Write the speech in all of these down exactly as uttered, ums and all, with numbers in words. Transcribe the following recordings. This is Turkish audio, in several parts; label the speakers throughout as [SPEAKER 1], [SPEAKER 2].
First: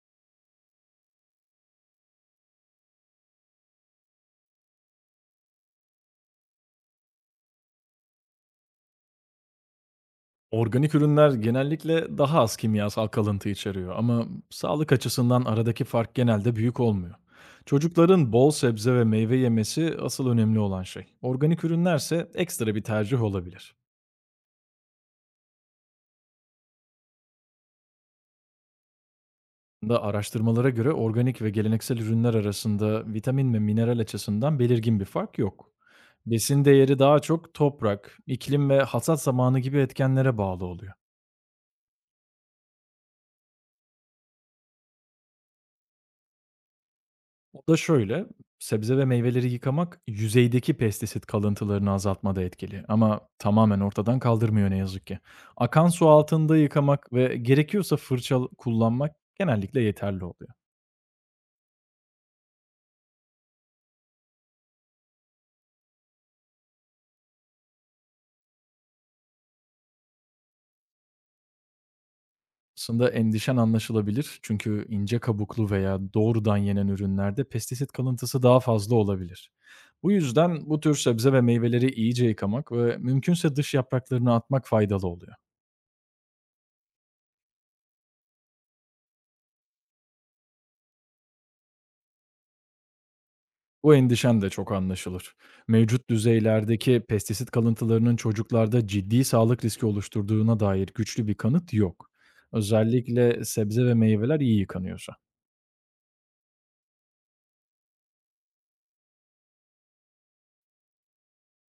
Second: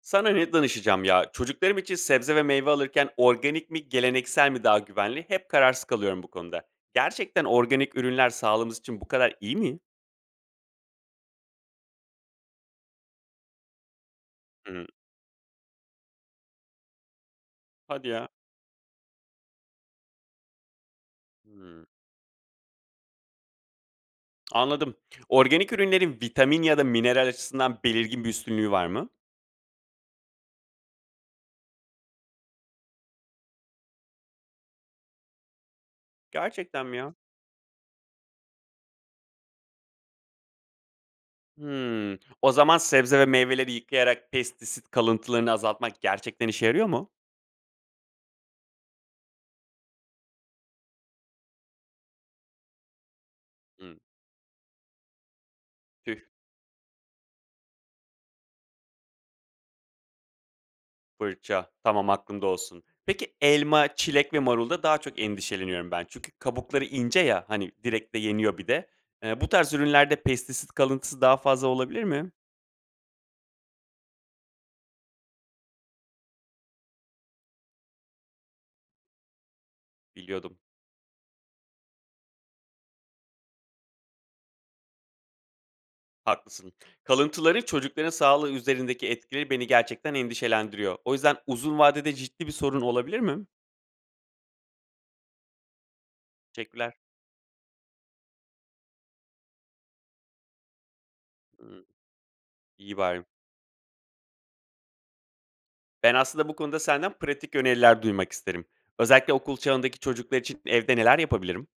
[SPEAKER 1] Sana ne danışacağım ya? Çocuklarım için sebze ve meyve alırken organik mi, geleneksel mi daha güvenli? Hep kararsız kalıyorum bu konuda. Gerçekten organik ürünler sağlığımız için bu kadar iyi mi?
[SPEAKER 2] Organik ürünler genellikle daha az kimyasal kalıntı içeriyor ama
[SPEAKER 1] Hı,
[SPEAKER 2] sağlık açısından aradaki fark genelde büyük olmuyor.
[SPEAKER 1] hadi ya.
[SPEAKER 2] Çocukların bol sebze ve meyve yemesi asıl önemli olan şey. Organik
[SPEAKER 1] Hı,
[SPEAKER 2] ürünlerse ekstra bir tercih olabilir.
[SPEAKER 1] anladım. Organik ürünlerin vitamin ya da mineral açısından belirgin bir üstünlüğü var mı?
[SPEAKER 2] Da araştırmalara göre organik ve geleneksel ürünler arasında vitamin ve mineral açısından belirgin bir fark yok. Besin
[SPEAKER 1] Gerçekten mi
[SPEAKER 2] değeri
[SPEAKER 1] ya?
[SPEAKER 2] daha çok toprak, iklim ve hasat zamanı gibi etkenlere bağlı oluyor.
[SPEAKER 1] Hmm. O zaman sebze ve meyveleri yıkayarak pestisit kalıntılarını azaltmak gerçekten işe yarıyor mu?
[SPEAKER 2] O da şöyle, sebze ve meyveleri yıkamak yüzeydeki pestisit kalıntılarını azaltmada etkili ama tamamen
[SPEAKER 1] Hı,
[SPEAKER 2] ortadan kaldırmıyor ne yazık ki. Akan su
[SPEAKER 1] tüh.
[SPEAKER 2] altında yıkamak ve gerekiyorsa fırça kullanmak genellikle yeterli oluyor.
[SPEAKER 1] Fırça. Tamam, aklımda olsun. Peki elma, çilek ve marulda daha çok endişeleniyorum ben. Çünkü kabukları ince ya, hani, direkt de yeniyor bir de. Eee, bu tarz ürünlerde pestisit kalıntısı daha fazla olabilir mi?
[SPEAKER 2] Aslında endişen anlaşılabilir çünkü ince kabuklu veya doğrudan yenen ürünlerde pestisit kalıntısı daha fazla olabilir. Bu
[SPEAKER 1] Biliyordum.
[SPEAKER 2] yüzden bu tür sebze ve meyveleri iyice yıkamak ve mümkünse dış yapraklarını atmak faydalı oluyor.
[SPEAKER 1] Haklısın. Kalıntıların çocukların sağlığı üzerindeki etkileri beni gerçekten endişelendiriyor. O yüzden uzun vadede ciddi bir sorun olabilir mi?
[SPEAKER 2] Bu endişen de çok anlaşılır. Mevcut
[SPEAKER 1] Teşekkürler.
[SPEAKER 2] düzeylerdeki pestisit kalıntılarının çocuklarda ciddi sağlık riski oluşturduğuna dair güçlü bir kanıt
[SPEAKER 1] Imm,
[SPEAKER 2] yok.
[SPEAKER 1] iyi bari.
[SPEAKER 2] Özellikle sebze ve meyveler iyi yıkanıyorsa.
[SPEAKER 1] Ben aslında bu konuda senden pratik öneriler duymak isterim. Özellikle okul çağındaki çocuklar için evde neler yapabilirim?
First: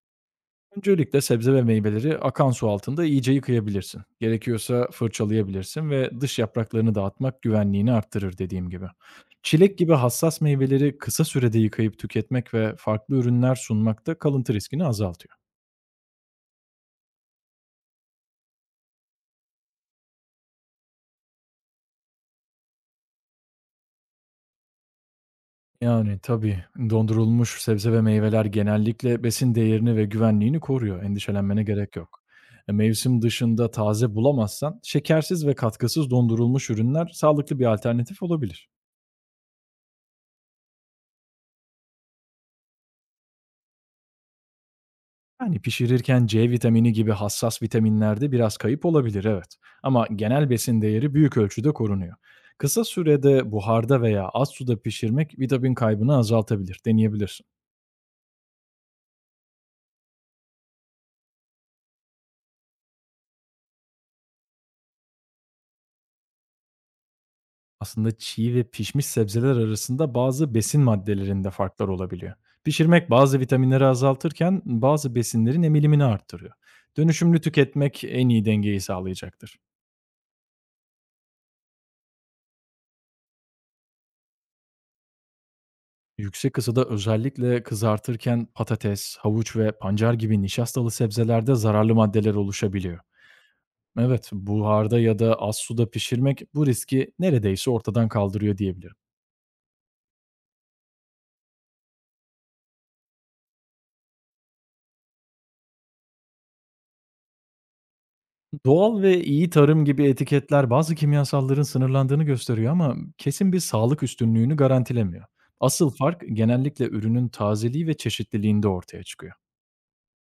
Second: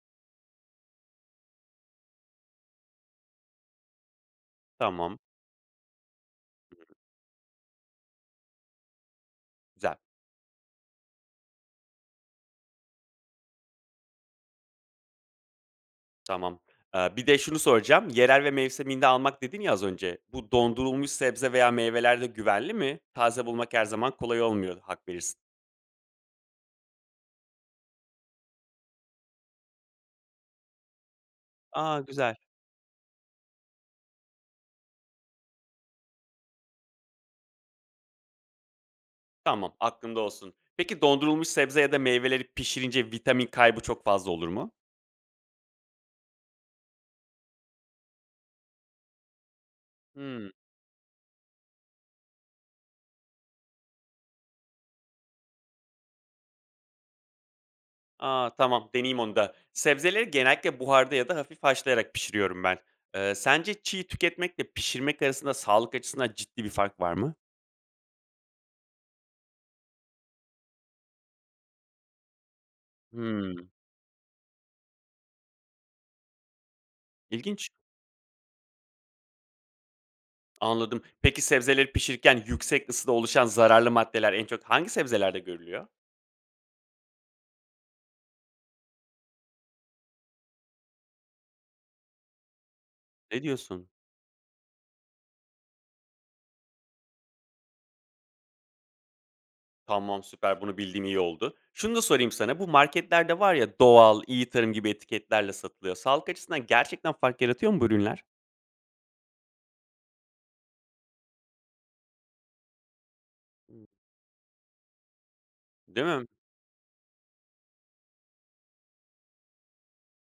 [SPEAKER 2] Öncelikle sebze ve meyveleri akan su altında iyice yıkayabilirsin. Gerekiyorsa
[SPEAKER 1] Tamam,
[SPEAKER 2] fırçalayabilirsin ve dış yapraklarını dağıtmak güvenliğini arttırır dediğim gibi. Çilek gibi
[SPEAKER 1] güzel.
[SPEAKER 2] hassas meyveleri kısa sürede yıkayıp tüketmek ve farklı ürünler sunmak da kalıntı riskini azaltıyor.
[SPEAKER 1] Tamam. Eee, bir de şunu soracağım. Yerel ve mevsiminde almak dedin ya az önce. Bu dondurulmuş sebze veya meyveler de güvenli mi? Taze bulmak her zaman kolay olmuyor, hak verirsin.
[SPEAKER 2] Yani, tabii, dondurulmuş sebze ve meyveler genellikle besin değerini ve güvenliğini koruyor. Endişelenmene gerek
[SPEAKER 1] A,
[SPEAKER 2] yok.
[SPEAKER 1] güzel.
[SPEAKER 2] E, mevsim dışında taze bulamazsan şekersiz ve katkısız dondurulmuş ürünler sağlıklı bir alternatif olabilir.
[SPEAKER 1] Tamam, aklımda olsun. Peki dondurulmuş sebze ya da meyveleri pişirince vitamin kaybı çok fazla olur mu?
[SPEAKER 2] Yani pişirirken ce vitamini gibi hassas vitaminlerde biraz kayıp olabilir, evet. Ama genel
[SPEAKER 1] Hımm.
[SPEAKER 2] besin değeri büyük ölçüde korunuyor. Kısa sürede buharda veya az suda pişirmek vitamin kaybını azaltabilir. Deneyebilirsin.
[SPEAKER 1] A, tamam, deneyeyim onu da. Sebzeleri genellikle buharda ya da hafif haşlayarak pişiriyorum ben. Eee, sence çiğ tüketmekle pişirmek arasında sağlık açısından ciddi bir fark var mı?
[SPEAKER 2] Aslında çiğ ve pişmiş sebzeler arasında bazı besin maddelerinde farklar olabiliyor. Pişirmek bazı
[SPEAKER 1] Hımm,
[SPEAKER 2] vitaminleri azaltırken bazı besinlerin emilimini arttırıyor. Dönüşümlü
[SPEAKER 1] İlginç.
[SPEAKER 2] tüketmek en iyi dengeyi sağlayacaktır.
[SPEAKER 1] Anladım. Peki sebzeleri pişirirken yüksek ısıda oluşan zararlı maddeler en çok hangi sebzelerde görülüyor?
[SPEAKER 2] Yüksek ısıda özellikle kızartırken patates, havuç ve pancar gibi nişastalı sebzelerde zararlı maddeler oluşabiliyor.
[SPEAKER 1] Ne diyorsun?
[SPEAKER 2] Evet, buharda ya da az suda pişirmek bu riski neredeyse ortadan kaldırıyor diyebilirim.
[SPEAKER 1] Tamam, süper, bunu bildiğim iyi oldu. Şunu da sorayım sana, bu marketlerde var ya doğal, iyi tarım gibi etiketlerle satılıyor. Sağlık açısından gerçekten fark yaratıyor mu bu ürünler?
[SPEAKER 2] Doğal ve iyi tarım gibi etiketler bazı kimyasalların sınırlandığını gösteriyor ama kesin bir
[SPEAKER 1] Hımm.
[SPEAKER 2] sağlık üstünlüğünü garantilemiyor. Asıl
[SPEAKER 1] Değil
[SPEAKER 2] fark
[SPEAKER 1] mi?
[SPEAKER 2] genellikle ürünün tazeliği ve çeşitliliğinde ortaya çıkıyor.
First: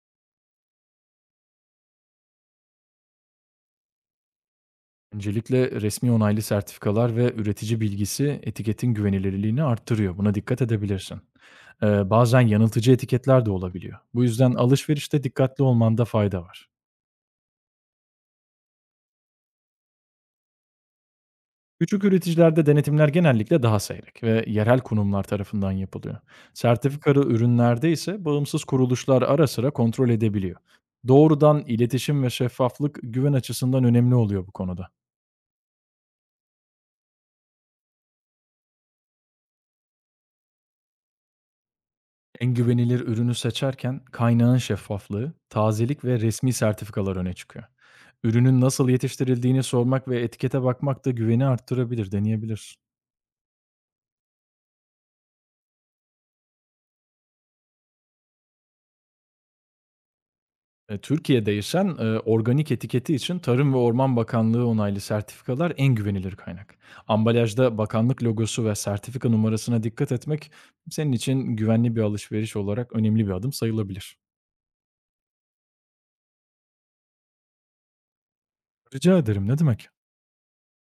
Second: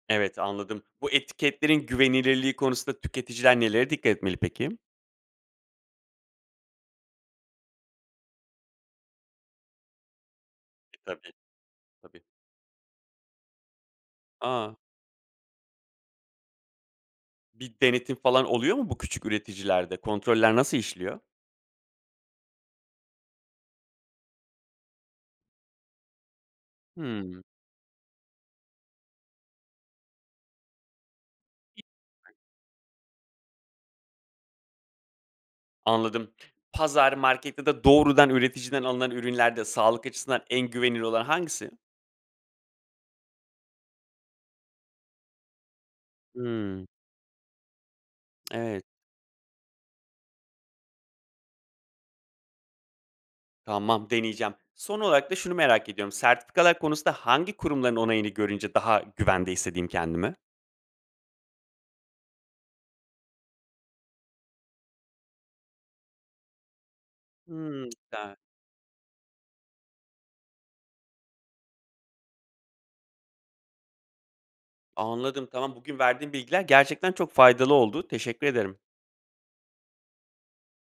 [SPEAKER 1] Evet, anladım. Bu etiketlerin güvenilirliği konusunda tüketiciler nelere dikkat etmeli peki?
[SPEAKER 2] Öncelikle resmi onaylı sertifikalar ve üretici bilgisi etiketin güvenilirliğini arttırıyor. Buna dikkat
[SPEAKER 1] E,
[SPEAKER 2] edebilirsin.
[SPEAKER 1] tabii,
[SPEAKER 2] Ee,
[SPEAKER 1] tabii.
[SPEAKER 2] bazen yanıltıcı etiketler de olabiliyor. Bu yüzden
[SPEAKER 1] Aa,
[SPEAKER 2] alışverişte dikkatli olmanda fayda var.
[SPEAKER 1] bir denetim falan oluyor mu bu küçük üreticilerde? Kontroller nasıl işliyor?
[SPEAKER 2] Küçük üreticilerde denetimler genellikle daha seyrek ve yerel kurumlar tarafından yapılıyor. Sertifikalı
[SPEAKER 1] Hımm.
[SPEAKER 2] ürünlerde ise bağımsız kuruluşlar ara sıra kontrol edebiliyor. Doğrudan iletişim ve şeffaflık güven açısından önemli oluyor bu konuda.
[SPEAKER 1] Anladım. Pazar, markette de doğrudan üreticiden alınan ürünlerde sağlık açısından en güvenilir olan hangisi?
[SPEAKER 2] En güvenilir ürünü seçerken kaynağın şeffaflığı, tazelik ve resmi
[SPEAKER 1] Hımm.
[SPEAKER 2] sertifikalar öne çıkıyor. Ürünün
[SPEAKER 1] Evet,
[SPEAKER 2] nasıl yetiştirildiğini sormak ve etikete bakmak da güveni arttırabilir, deneyebilir.
[SPEAKER 1] tamam, deneyeceğim. Son olarak da şunu merak ediyorum. Sertifikalar konusunda hangi kurumların onayını görünce daha güvende hissedeyim kendimi?
[SPEAKER 2] Eee, Türkiye değişen, eee, organik etiketi için Tarım ve Orman Bakanlığı onaylı sertifikalar en güvenilir kaynak. Ambalajda
[SPEAKER 1] Hımm.
[SPEAKER 2] bakanlık
[SPEAKER 1] Güzel.
[SPEAKER 2] logosu ve sertifika numarasına dikkat etmek senin için güvenli bir alışveriş olarak önemli bir adım sayılabilir.
[SPEAKER 1] Anladım, tamam. Bugün verdiğin bilgiler gerçekten çok faydalı oldu. Teşekkür ederim.
[SPEAKER 2] Rica ederim, ne demek?